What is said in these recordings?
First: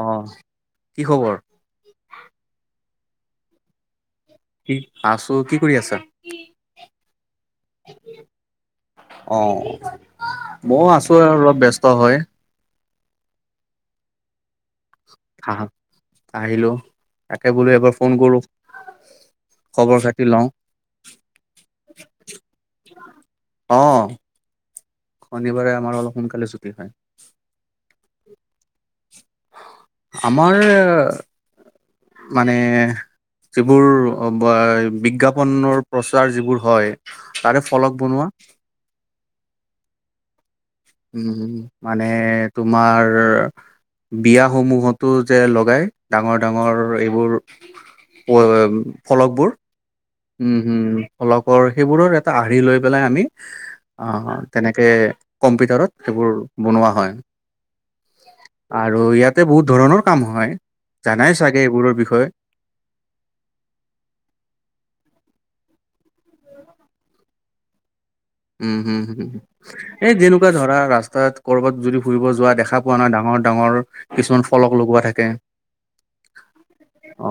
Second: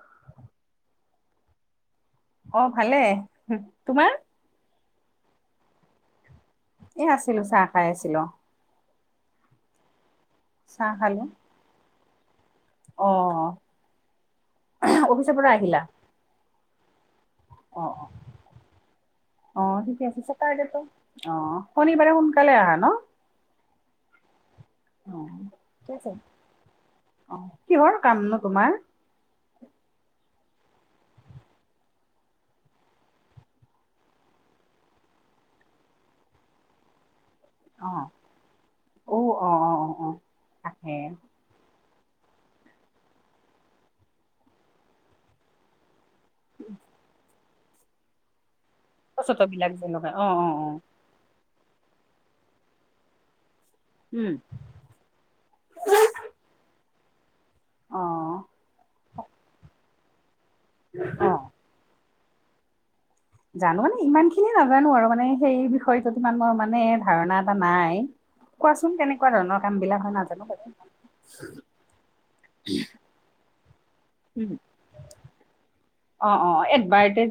অ, কি খবৰ? অ, ভালে। তোমাৰ? কি আছো। কি কৰি আছা? এই আছিলো, চাহ খাই আছিলো। অ, ময়ো চাহ আছো খালো আৰু অলপ ব্যস্ত হয়। অ, অফিচৰ পৰা আহ আহিলা? আহিলো, তাকে বোলো অ এবাৰ অ ফোন কৰো। অ, খবৰ ঠিকে আছে, খাতি লওঁ [inaudible] অ, শনিবাৰে সোনকালে আহা ন? অ, অ শনিবাৰে ঠিকে আমাৰ আছে অলপ সোনকালে ছুটি হয়। অ, কিহৰ কামনো তোমাৰ? আমাৰ মানে যিবোৰ ব, বিজ্ঞাপনৰ প্ৰচাৰ যিবোৰ হয়। তাৰে ফলক বনোৱা। অও, অ, অ, অ, অ, তাকে। উম মানে তোমাৰ, বিয়া সমূহতো যে, লগাই। ডাঙৰ ডাঙৰ এইবোৰ, প চত, বিলাক। যে লগাই অ অ উম, অ উম, ফলকৰ সেইবোৰৰ এটা আৰহি লৈ পেলাই আমি, অ, উম অ, তেনেকে তাকে, কম্পিউটাৰত সেইবোৰ বনোৱা হয়। অ আৰু ইয়াতে বহুত ধৰণৰ কাম হয়। অ জানাই চাগে এইবোৰৰ বিষয়ে? জানো মানে, ইমান খিনিয়ে নাজানো আৰু মানে সেই বিষয়টোত ইমান মোৰ মানে ধাৰণা এটা নাই। উম, কোৱাচোন উম, কেনেকুৱা হুম। ধৰণৰ কাম বিলাক হয় এই নাজানো যেনেকুৱা বাৰু ধৰা, ৰাস্তাত কৰ'বাত যদি ফুৰিব যোৱা দেখা পোৱা ন, ডাঙৰ ডাঙৰ কিছুমান উম ফলক লগোৱা থাকে। অ, অ,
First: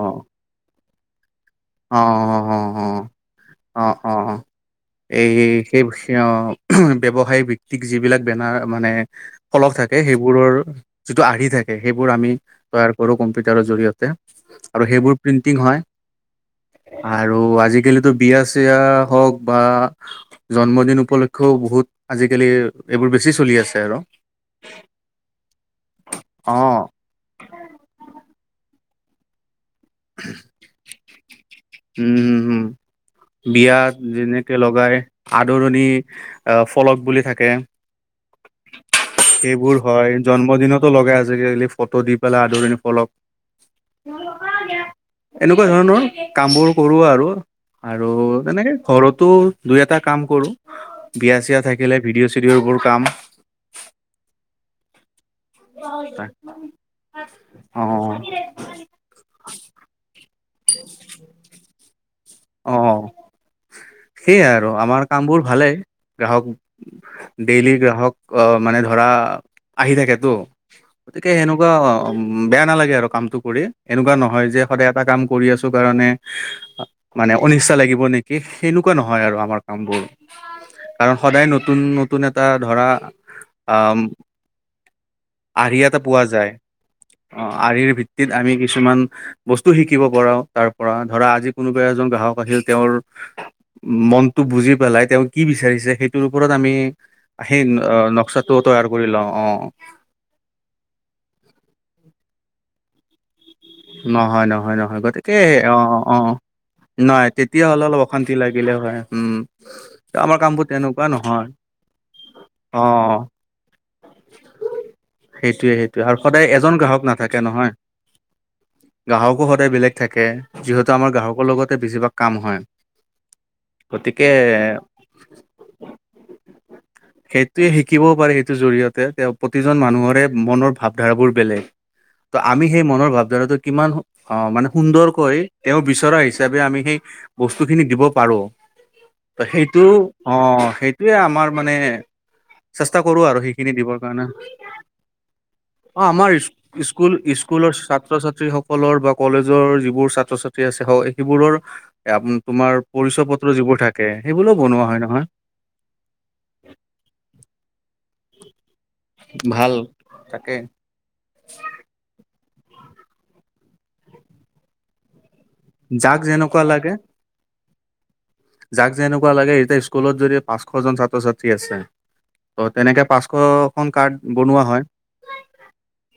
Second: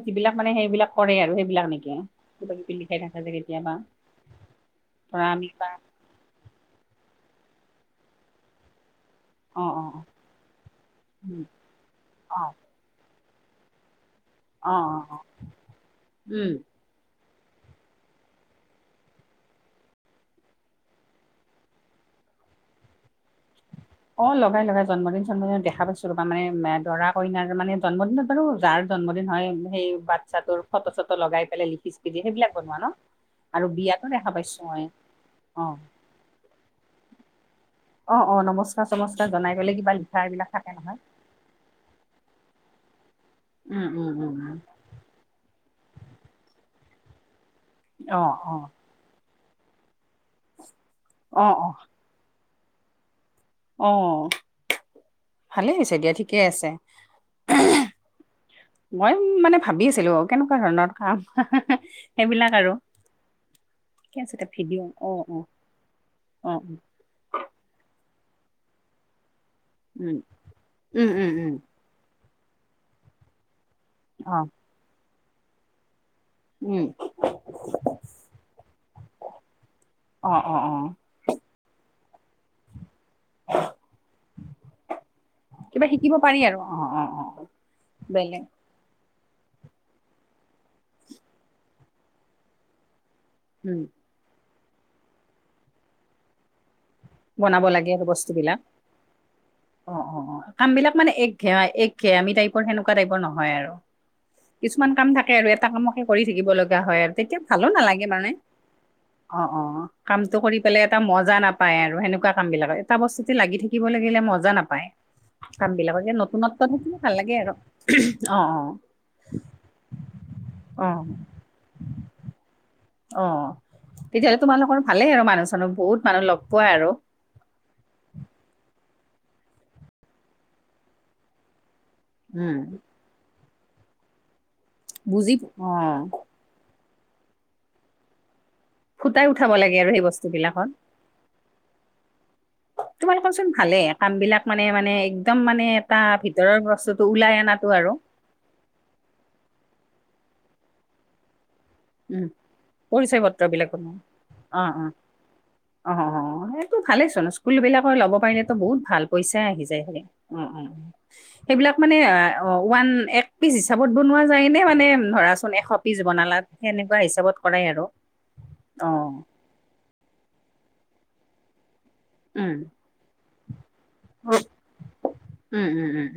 অ যিবিলাক মানে সেইবিলাক কৰে, আৰু সেইবিলাক নেকি? অ অ অ কিবা-কিবি লিখে ন, আজি কেতিয়াবা। অ অ অ ধৰা এই, আমি কিবা সেই, অ, ব্যৱসায় ভিত্তিক যিবিলাক বেনাৰ মানে অ ফলক অ থাকে অ সেইবোৰৰ যিটো উম, আৰ্হি থাকে সেইবোৰ আমি অ তৈয়াৰ কৰো কম্পিটাৰ অ অ আৰু সেইবোৰ অ প্ৰিন্টিং হয়। উম আৰু আজিকালিতো বিয়া চিয়া হওক বা জন্মদিন উপলক্ষেও বহুত আজিকালি এইবোৰ বেছি চলি আছে আৰু। অ, লগাই লগাই জন্মদিন জন্মদিন দেখা পাইছো ৰবা মানে অ এ দৰা কইনাৰ মানে জন্মদিনত আৰু যাৰ জন্মদিন হয় সেই বাচ্ছাটোৰ ফটো চটো লগাই পেলাই লিখি উম চিখি দিয়ে হম সেইবিলাক হম বনোৱা ন আৰু বিয়াত বিয়াতো দেখা যেনেকে পাইছো মই লগাই অ আদৰণি আহ ফলক বুলি থাকে। অ, অ নমস্কাৰ-চমস্কাৰ জনাই সেইবোৰ গলে কিবা হয় লিখা এইবিলাক থাকে জন্মদিনতো নহয়। লগাই আজিকালি ফটো দি পেলাই আদৰণিৰ ফলক। উম উম উম উম এনেকুৱা ধৰণৰ কামবোৰ কৰোঁ আৰু আৰু অ অ তেনেকে ঘৰতো দুই এটা কাম কৰোঁ বিয়া অ চিয়া অ থাকিলে ভিডিঅ' চিডিঅ'বোৰ কাম। অ। ভালেই হৈছে দিয়া ঠিকেই আছে। মই মানে ভাবি আছিলো কেনেকুৱা ধৰণৰ কাম। সেইবিলাক আৰু অ, ঠিকে আছে দে সেইয়াই আৰু ভিডিঅ' আমাৰ অ অ কামবোৰ ভালেই গ্ৰাহক অ ডেইলি গ্ৰাহক আহ মানে ধৰা আহি উম থাকেতো উম উম গতিকে উম সেনেকুৱা বেয়া নালাগে আৰু কামটো কৰি এনেকুৱা অ নহয় যে সদায় এটা কাম কৰি আছো কাৰণে উম মানে অনিচ্ছা লাগিব নেকি সেনেকুৱা নহয় আৰু আমাৰ কামবোৰ অ অ অ কাৰণ সদায় নতুন নতুন এটা ধৰা আহি কিবা এটা শিকিব পোৱা পাৰি যায় আৰু অ অ আহিৰ ভিত্তিত বেলেগ আমি কি কিছুমান বস্তু শিকিব পাও তাৰ পৰা ধৰা আজি কোনোবা এজন গ্ৰাহক আছিল তেওঁৰ উম মনটো বুজি পেলাই তেওঁ কি বিচাৰিছে সেইটোৰ ওপৰত আমি আহ হেই বনাব লাগে আৰু বস্তু নক্সাটো বিলাক তৈয়াৰ কৰি লওঁ অ অ অ কাম বিলাক মানে এক ঘেৱা এক ঘে টাইপৰ সেনেকুৱা টাইপৰ নহয় আৰু নহয় নহয় কিছুমান নহয় কাম থাকে গতিকে আৰু এটা অ কামকে অ অ' কৰি থাকিব লগা হয় আৰু নাই তেতিয়া ভালো তেতিয়াহ'লে অলপ নালাগে মানে অশান্তি লাগিলে হয় উম অ অ কামটো আমাৰ কৰি কামবোৰ পেলাই এটা তেনেকুৱা মজা নহয় নাপায় আৰু আৰু সেনেকুৱা কাম বিলাক অ এটা বস্তুতে লাগি থাকিব লাগিলে মজা নাপায় কাম সেইটোয়ে সেইটোয়ে বিলাকক আৰু সদায় নতুনত্ব এজন থাকিলে গ্ৰাহক ভাল লাগে নাথাকে আৰু নহয় অ অ গ্ৰাহকো সদায় বেলেগ থাকে অ অ যিহেতু আমাৰ গ্ৰাহকৰ লগতে বেছিভাগ কাম হয় অ গতিকে তেতিয়াহ'লে তোমালোকৰ ভালেই আৰু মানুহ চানুহ বহুত মানুহ লগ পোৱাই আৰু সেইটোৱে শিকিবও পাৰে সেইটোৰ জৰিয়তে তেওঁ প্ৰতিজন মানুহৰে মনৰ ভাৱধাৰাবোৰ বেলেগ ত উম আমি সেই মনৰ ভাৱধাৰাটো কিমান অ মানে বুজি সুন্দৰকৈ অ তেওঁ বিচৰা আহিছে হিচাপে আমি সেই বস্তু খিনি দিব পাৰো ফুটাই উঠাব লাগে সেইটো আৰু সেই বস্তু অ বিলাকত সেই এইটো আমাৰ মানে চেষ্টা কৰো তোমালোকৰ আৰু চোন সেইখিনি ভালেই দিবৰ কাম কাৰণে বিলাক মানে মানে একদম মানে এটা অ আমাৰ ভিতৰৰ বস্তুটো স্কুল ওলাই অনাটো স্কুলৰ আৰু ছাত্ৰ ছাত্ৰী সকলৰ বা কলেজৰ যিবোৰ ছাত্ৰ ছাত্ৰী আছে ও সেইবোৰৰ উম তোমাৰ পৰিচয় পত্ৰ যিবোৰ থাকে সেইবোৰক অ অ বনোৱা হয় নহয় অ সেইটো ভালে চোন স্কুল বিলাকৰ ল'ব পাৰিলেতো বহুত ভাল পইচা আহি ভাল যায় হে অঁ তাকে অঁ অঁ সেইবিলাক মানে ওৱান এক পিচ হিচাপত বনোৱা যায় নে মানে ধৰাচোন এশ পিচ যাক বনালাত যেনেকুৱা লাগে সেনেকুৱা হিচাপত কৰাই আৰু যাক অঁ যেনেকুৱা লাগে এতিয়া স্কুলত যদি পাঁচশ জন ছাত্ৰ ছাত্ৰী আছে উম ত তেনেকে পাঁচশ খন কাৰ্ড বনোৱা হয়, উম উম উম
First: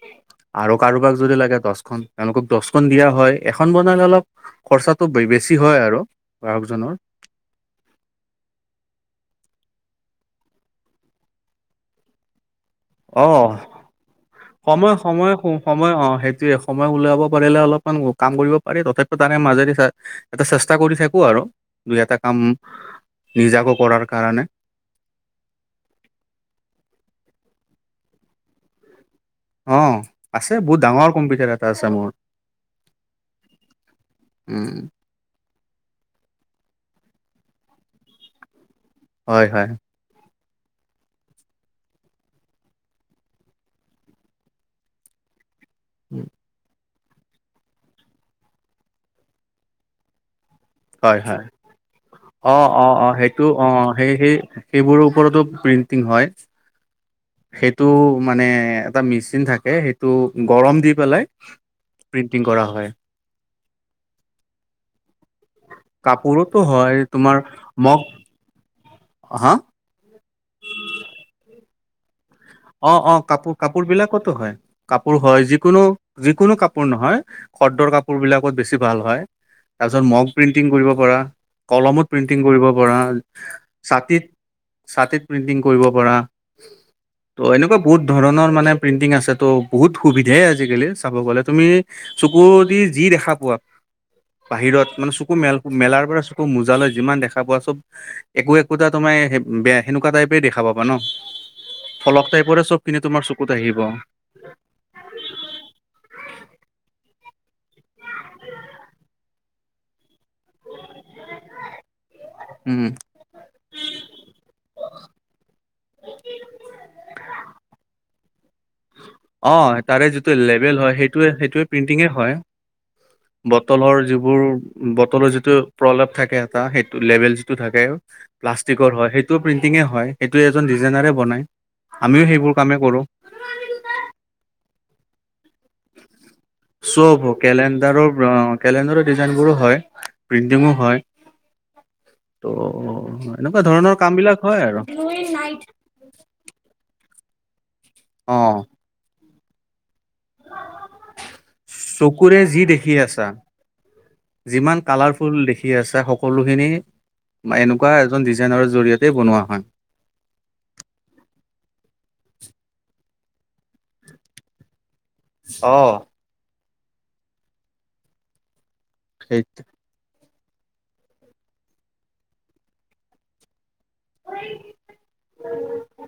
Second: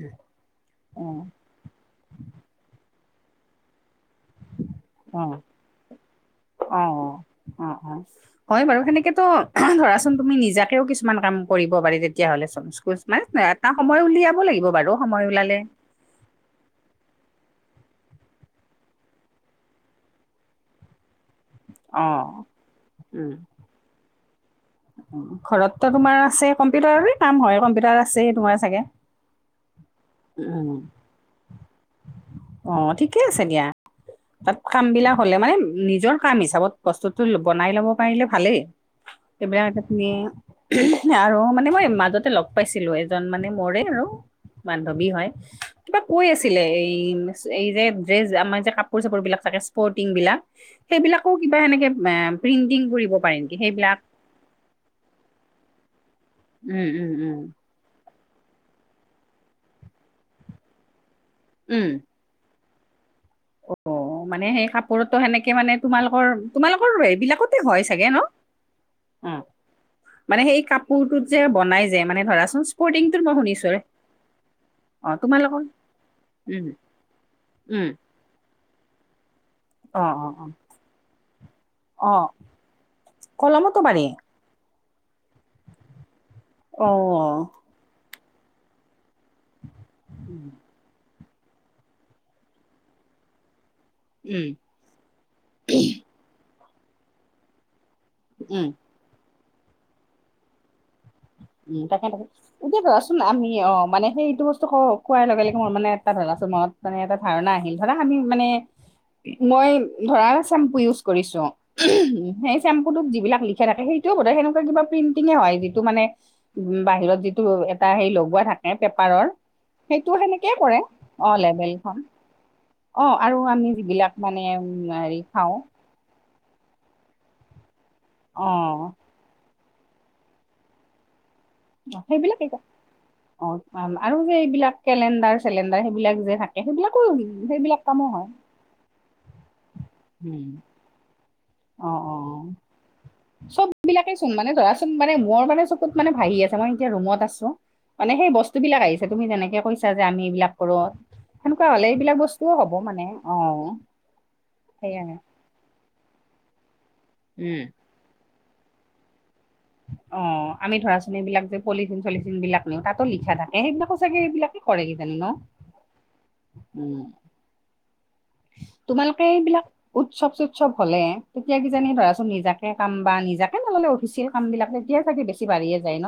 আৰু কাৰোবাক উম যদি লাগে দচখন। তেওঁলোকক দচখন দিয়া হয়, এখন বনালে অলপ খৰচাটো অ অ বেছি হয় আৰু অ গ্ৰাহকজনৰ। অ অ। হয় বাৰু সেনেকেতো ধৰাচোন তুমি নিজাকেও কিছুমান কাম কৰিব পাৰি তেতিয়া হলেচোন।। কোচ মাছ অ নয় এটা সময় উলিয়াব লাগিব বাৰু সময় ওলালে মই অ সেইটোৱে। সময় উলিয়াব পাৰিলে অলপমান কাম কৰিব পাৰি, তথাপিও তাৰে মাজেদি চা এটা চেষ্টা কৰি থাকোঁ আৰু। দুই অ এটা কাম উম নিজাকৈ কৰাৰ কাৰণে। ঘৰততো তোমাৰ আছে, কম্পিউটাৰৰে কাম হয় কম্পিউটাৰ আছে তোমাৰ চাগে। অ আছে উম বহুত ডাঙৰ কম্পিউটাৰ এ অ ঠিকে আছে দিয়া, তাত উম কামবিলাক হলে মানে নিজৰ কাম হিচাপত বস্তুটো বনাই ল'ব পাৰিলে ভালেই, হয় সেইবিলাক হয় এতিয়া মে [unintelligible] আৰু মানে মই মাজতে লগ পাইছিলো এজন মানে মৰে আৰু বান্ধৱী হয় কিবা কৈ আছ এই এই যে ড্ৰেছ আমাৰ যে কাপোৰ চাপোৰবিলাক থাকে স্পৰ্টিং বিলাক। হয় সেইবিলাকো হয় কিবা এনেকে অ অ প্ৰিণ্টিং অ অ কৰিব পাৰে সেইটো নেকি অ সেইবিলাক সেই সেইবোৰৰ ওপৰতো প্ৰিণ্টিং হয়। উম উম উম। সেইটো মানে এটা মেচিন থাকে সেইটো গৰম দি পেলাই উম। প্ৰিণ্টিং কৰা হয়। [inaudible] অ মানে সেই কাপোৰততো সেনেকে মানে তোমালোকৰ কাপোৰতো তোমালোকৰ হয় তোমাৰ এইবিলাকতে হয় মগ চাগে ন? অ হা? মানে সেই কাপোৰটোত যে বনাই যে মানে ধৰাচোন অ অ স্পৰ্টিংটোত মই কাপোৰ শুনিছো আৰু কাপোৰ বিলাকতো হয়। অ কাপোৰ হয় তোমালোকৰ যিকোনো যিকোনো উম কাপোৰ নহয় উম শদ্দৰ কাপোৰবিলাক কট বেছি ভাল হয়, তাৰপিছত অ মগ অ অ প্ৰিন্টিং কৰিব পৰা, কলমত অ প্ৰিন্টিং কৰিব পৰা। কলমতো পাৰি। ছাতিত ছাতিত প্ৰিণ্টিং কৰিব পৰা। অ। ত' এনেকুৱা বহুত ধৰণৰ মানে প্ৰিণ্টিং আছে ত' বহুত সুবিধাই উম আজিকালি। চাব গলে, তুমি চকু দি যি দেখা পোৱা উম বাহিৰত মানে চ কু মেল মেলাৰ পৰা চকু মোজা লৈ যিমান দেখা পোৱা চব একো উম একোতাত তোমাৰ সে বেয়া সেনেকুৱা টাইপে দেখা পাবা ন। উম তাকে ফলক তাকে, টাইপৰে এতিয়া চবখিনি ধৰাচোন তোমাৰ আমি চকুত অ আহিব। মানে সেই এইটো বস্তু কও। খোৱাৰ লগে লগে মোৰ মানে এটা ধৰাচোন মনত মানে এটা ধাৰণা আহিল ধৰা আমি মানে মই ধৰা চেম্পু ইউজ কৰিছো উহুম, সেই চেম্পুতোক যিবিলাক লি খা থাকে সেইটো বোধ হয় সেনেকুৱা কিবা প্ৰিণটিঙে হয় যিটো মানে উম বাহিৰত যিটো এটা হেৰি লগোৱা থাক এ পেপাৰৰ, অ' তাৰে সেইটো যিটো সেনেকেই লেবেল কৰে হয় সেইটোৱে অ সেইটোৱে লেভেলখন। প্ৰিণ্টিঙে হয়। অ আৰু আমি বটলৰ যিবিলাক যিবোৰ মানে উম হেৰি বটলৰ যিটো খাওঁ। প্ৰলেপ থাকে এটা সেইটো লেভেল যিটো থাকে অ প্লাষ্টিকৰ হয় সেই সেইটো প্ৰিণ্টিঙে হয় সেইটো এজন ডিজাইনাৰে বনায়। অ সেইবিলাকেই ক, অ আৰু যে এইবিলাক কেলেণ্ডাৰ চিলিণ্ডাৰ সেইবিলাক যে থাকে, সেইবিলাকো চব সেইবিলাক কেলেণ্ডাৰৰ কামো হয়। কেলেণ্ডাৰৰ ডিজাইনবোৰো হয়, উম। প্ৰিণ্টিঙো হয়, অ অ ত' এনেকুৱা চব ধৰণৰ বিলাকেই চোন কামবিলাক মানে হয় আৰু। ধৰাচোন মানে মোৰ মানে চকুত মানে ভাহি আছে, মই এতিয়া ৰুমত আছো। মানে সেই অ'। বস্তুবিলাক আহি চে তুমি তেনেকে কৈছা যে আমি এইবিলাক কৰো সেনেকুৱা হ'লে এইবিলাক চকুৰে বস্তুও যি হ'ব দেখি মানে আছা অ সেইয়াই। কি আছে সকলোখিনি উম। এনেকুৱা এজন ডিজাইনৰ জৰিয়তেই বনোৱা হয়। অ আমি ধৰাচোন এইবিলাক যে পলিথিন-চলিথিন বিলাক নিও তাতো লিখা থাকে সেইবিলাকো চাগে সেইবিলাক কৰে কিজানি ন? অ। উম। তোমালোকে সেই এইবিলাক উৎসৱ-চুৎসৱ হ'লে তেতিয়া কিজানি ধৰাচোন নিজাকে কাম বা নিজাক সে নহ'লে অফিচিয়েল কামবিলাক তেতিয়া চাগে বেছি বাঢ়িয়ে যায় ন?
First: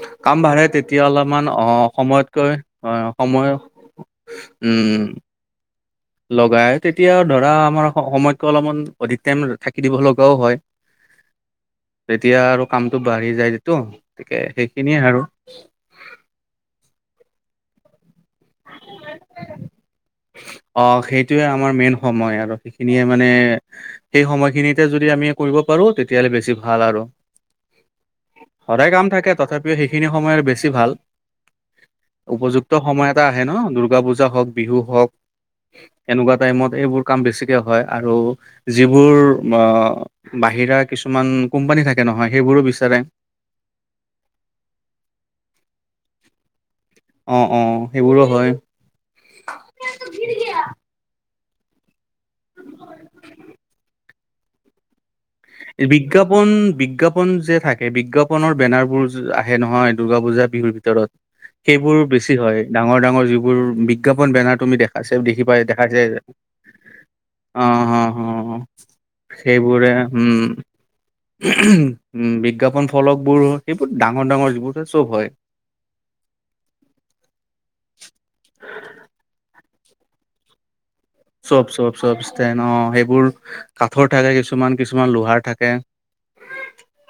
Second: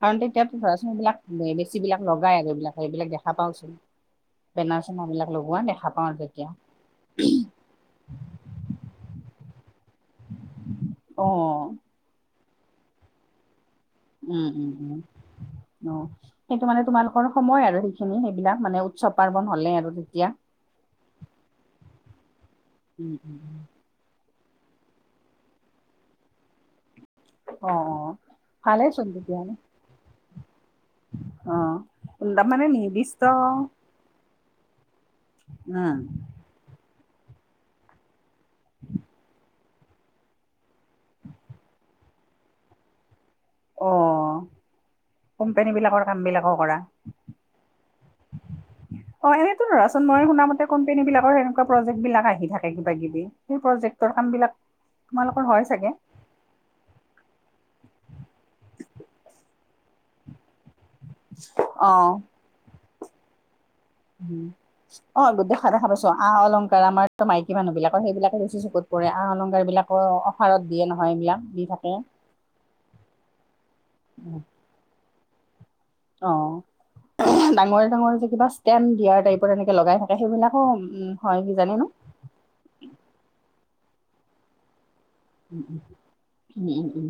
কাৰণ কাম তেতিয়া বাঢ়ে ধৰা তেতিয়া চোনবিলাক অলপমান অ' বেছিবিলাক লগাই আৰু সময়তকৈ এইবিলাক সেইবিলাক অ' দেখা সময় পাওচোন উম, বেনাৰ-চেনাৰবিলাক লগোৱা দেখা পাওঁ তেতিয়া লগাই। তেতিয়া ধৰা আমাৰ সময়কটো অলপমান অধিক টাইম থাকি দিব লগাও হয়। অ। তেতিয়া আৰু কামটো বাঢ়ি যায় যিটো। উম উম উম, অ সেইটো মানে তোমালোকৰ সময় আৰু সে খিনি সেইবিলাক মানে উৎসৱ পাৰ্বন হ'লে আৰু তেতিয়া। অ সেইটোয়ে আমাৰ মেইন সময় আৰু সেইখিনিয়ে উম মানে উম উম। সেই সময়খিনিতে যদি আমি কৰিব পাৰো তেতিয়াহ'লে বেছি ভাল আৰু। অ অ ভালেই সদায় চোন কাম থাকে তেতিয়াহলে তথাপিও সেইখিনি সময় আৰু বেছি ভাল। অ তাৰমানে উপযুক্ত সময় নিৰ্দিষ্ট এটা আহে ন দুৰ্গা পূজা হওঁক, বিহু হওঁক উম এনেকুৱা টাইমত এইবোৰ কাম বেছিকে হয়। আৰু যিবোৰ অ বাহিৰা কিছুমান কোম্পানী থাকে নহয় সেইবোৰো বিচাৰে। অ কোম্পানী বিলাকৰ কাম বিলাকো কৰা। অ অ সেইবোৰো হয়। অ এনেতো ধৰাচোন মই শুন মতে কম্পনী বিলাকৰ সনেকুৱা প্ৰজেক্ট বিলাক আহি থাকে কিবা কিবি। সেই প্ৰজেক্টৰ কাম বিলাক তোমালোকৰ হয় চাগে। বিজ্ঞাপন বিজ্ঞাপন যে থাকে বিজ্ঞাপনৰ বেনাৰবোৰ আহে নহয় দুৰ্গা পূজা বিহুৰ ভিতৰত অ সেইবোৰ বেছি হয়, ডাঙৰ ডাঙৰ যিবোৰ বিগ উ অ গোট দেখা দেখা পাইছো আ অলংকাৰ আমাৰ মাইকী অ মানুহ বিলাকৰ অ সেইবিলাকে অ চকুত কৰে। আহ অলংকাৰ সেইবোৰে বিলাকো উম অফাৰত দিয়ে নহয় এইবিলাক দি থাকে বিজ্ঞাপন ফলকবোৰ সেইবোৰ ডাঙৰ ডাঙৰ যিবোৰ চব হয়। অ। ডাঙৰে ডাঙৰ যে কিবা ষ্টেণ দিয়া টাইপৰ এনেকে লগাই থাকে সেইবিলাকো উম হয় চব কিজানি ন চব চব ষ্টে অ সেইবোৰ কাঠৰ থাকে কিছুমান কিছুমান লোহাৰ উ থাকে। উ উম উম উম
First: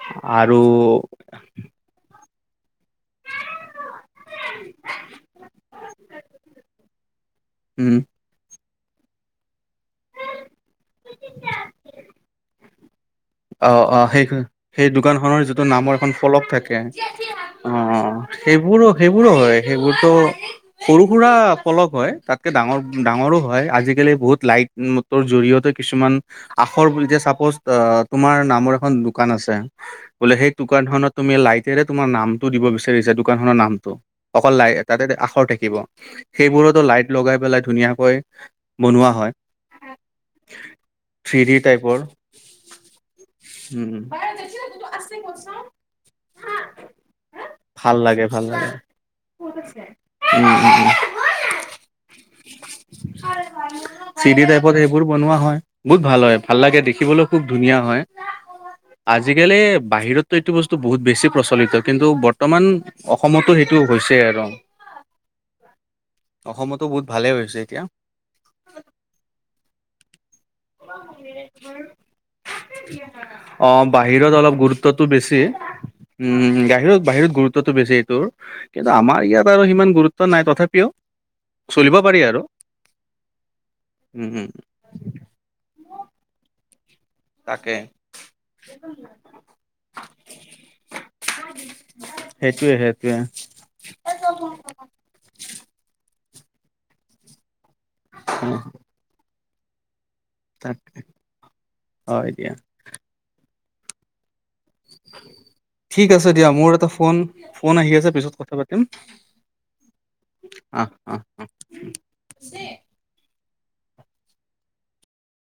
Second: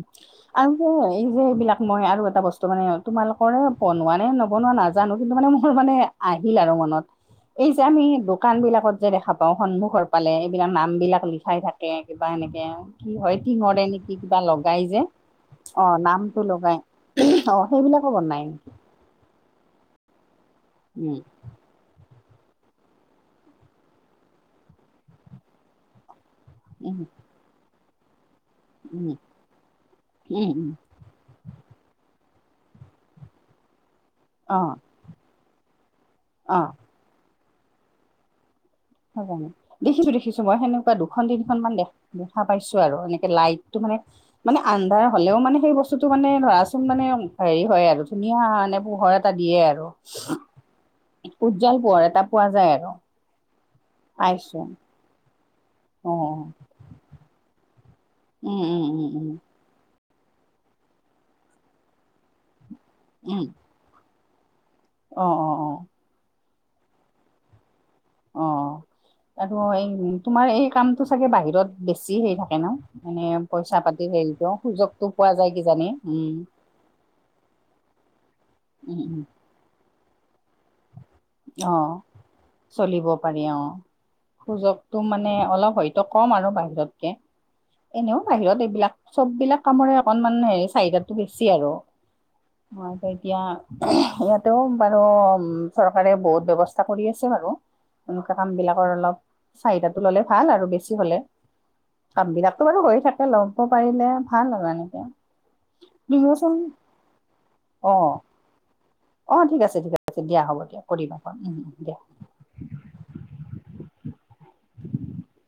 আৰু যে এই যে এইবিলাক মই আৰু এটা বস্তু মানে তোমালোক কৰে বনোৱা নে নবনোৱা নাজানো কিন্তু মানে মোৰ মানে আহিল আৰু মনত। এই যে উম আমি দোকান বিলাকত যে দেখা প সন্মুখৰ পালে এইবিলাক নাম বিলাক লিখাই থাকে কিবা এনেকে কি হয় অ টিঙৰে অ নেকি সেই কিবা লগাই সেই যে দোকানখনৰ যিটো অ নামৰ এখন নামটো ফলপ থাকে লগাই অঁ' অ সেইবিলাকো অঁ' বনাই সেইবোৰো সেইবোৰো হয় সেইবোৰতো সৰু উম সুৰা- ফলক হয়, তাতকে ডাঙৰ ডাঙৰো হয়। আজিকালি বহুত লাইট মটৰ জৰিয়তে কিছুমান- আখৰ উম বুলি যে চাপ'জ তোমাৰ নামৰ এখন উম দোকান আছে বোলে উম সেই উম দোকানখনত- তুমি লাইটেৰে তোমাৰ নামটো দিব বিচাৰিছা দোকানখনৰ নামটো- অকল অ লাই তাতে আখৰ থাকিব। অ সেইবোৰতো লাইট লগাই পেলাই ধুনীয়াকৈ- বনোৱা হয় জানে, দেখিছোঁ দেখিছোঁ মই সেনেকুৱা দুখন থ্ৰী ডি তিনিখন মান দে টাইপৰ দে দেখা পাইছোঁ আৰু এনেকে লাইটটো মানে উম মানে আন্ধাৰ হ'লেও মানে সেই বস্তুটো মানে ধৰাচোন মানে- হেৰি হয় ভাল আৰু লাগে ধুনীয়া ভাল লাগে মানে পোহৰ এটা দিয়ে আৰু। উম উম উম উজ্জ্বল পোহৰ এটা পোৱা যায় আৰু। চিৰি পাইছো টাইপত সেইবোৰ বনোৱা হয় বহুত অ ভাল হয় ভাল লাগে দেখিবলৈও খুব ধুনীয়া হয়। উমঁ' উমঁ'। আজিকালি বাহিৰততো এইটো বস্তু বহুত বেছি প্ৰচলিত কিন্তু বৰ্তমান অসমতো সেই টো হৈছে আৰু। অঁ' অঁ' অঁ'। অসমতো বহুত ভালেই হৈছে এতিয়া। অঁ' আৰু এই তোমাৰ এই কামটো চাগে বাহিৰত বেছি সেই থা অঁ' বাহিৰত অলপ সুযোগটো গুৰুত্বটো পোৱা বেছি। যায় কিজানি উম উমঁ' বাহিৰত বাহিৰত গু ৰুত্বটো বেছি এইটোৰ। কিন্তু উম উম আমাৰ ইয়াত আৰু সিমান গুৰুত্ব নাই তথাপিও- চলিব পাৰি আৰু অঁ' চলিব পাৰি অঁ' উম, উম। সুযক টো মানে অলপ হয়তো কম আৰু বাহিৰতকে। তাকে এনেও বাহিৰত এইবিলাক চ'ব বিলাক কামৰে অকনমান হে চাহিদাটো বেছি আৰু। সেইটোৱে সেইটোৱে। ইয়াতো বাৰু চৰকাৰে বহুত ব্যৱস্থা কৰি আছে বাৰু। এনেকুৱা অ' কামবিলাকৰ অলপ- চাহিদাটো ল'লে ভাল আৰু তাক বেছি হ'লে। হয় কাম দিয়া বিলাকতো বাৰু হৈয়ে থাকে লম। পাৰিলে ভাল আৰু [unintelligible] ঠিক আছে দিয়া, তুমিওচোন মোৰ এটা ফোন-ফোন আহি আছে পিছত কথা পাতিম। অঁ' ঠিক আছে ঠিক আছে দিয়া হ'ব দিয়া আহ, আহ। কৰিবা ফোন উমঁ' উমঁ' দিয়া। [unintelligible]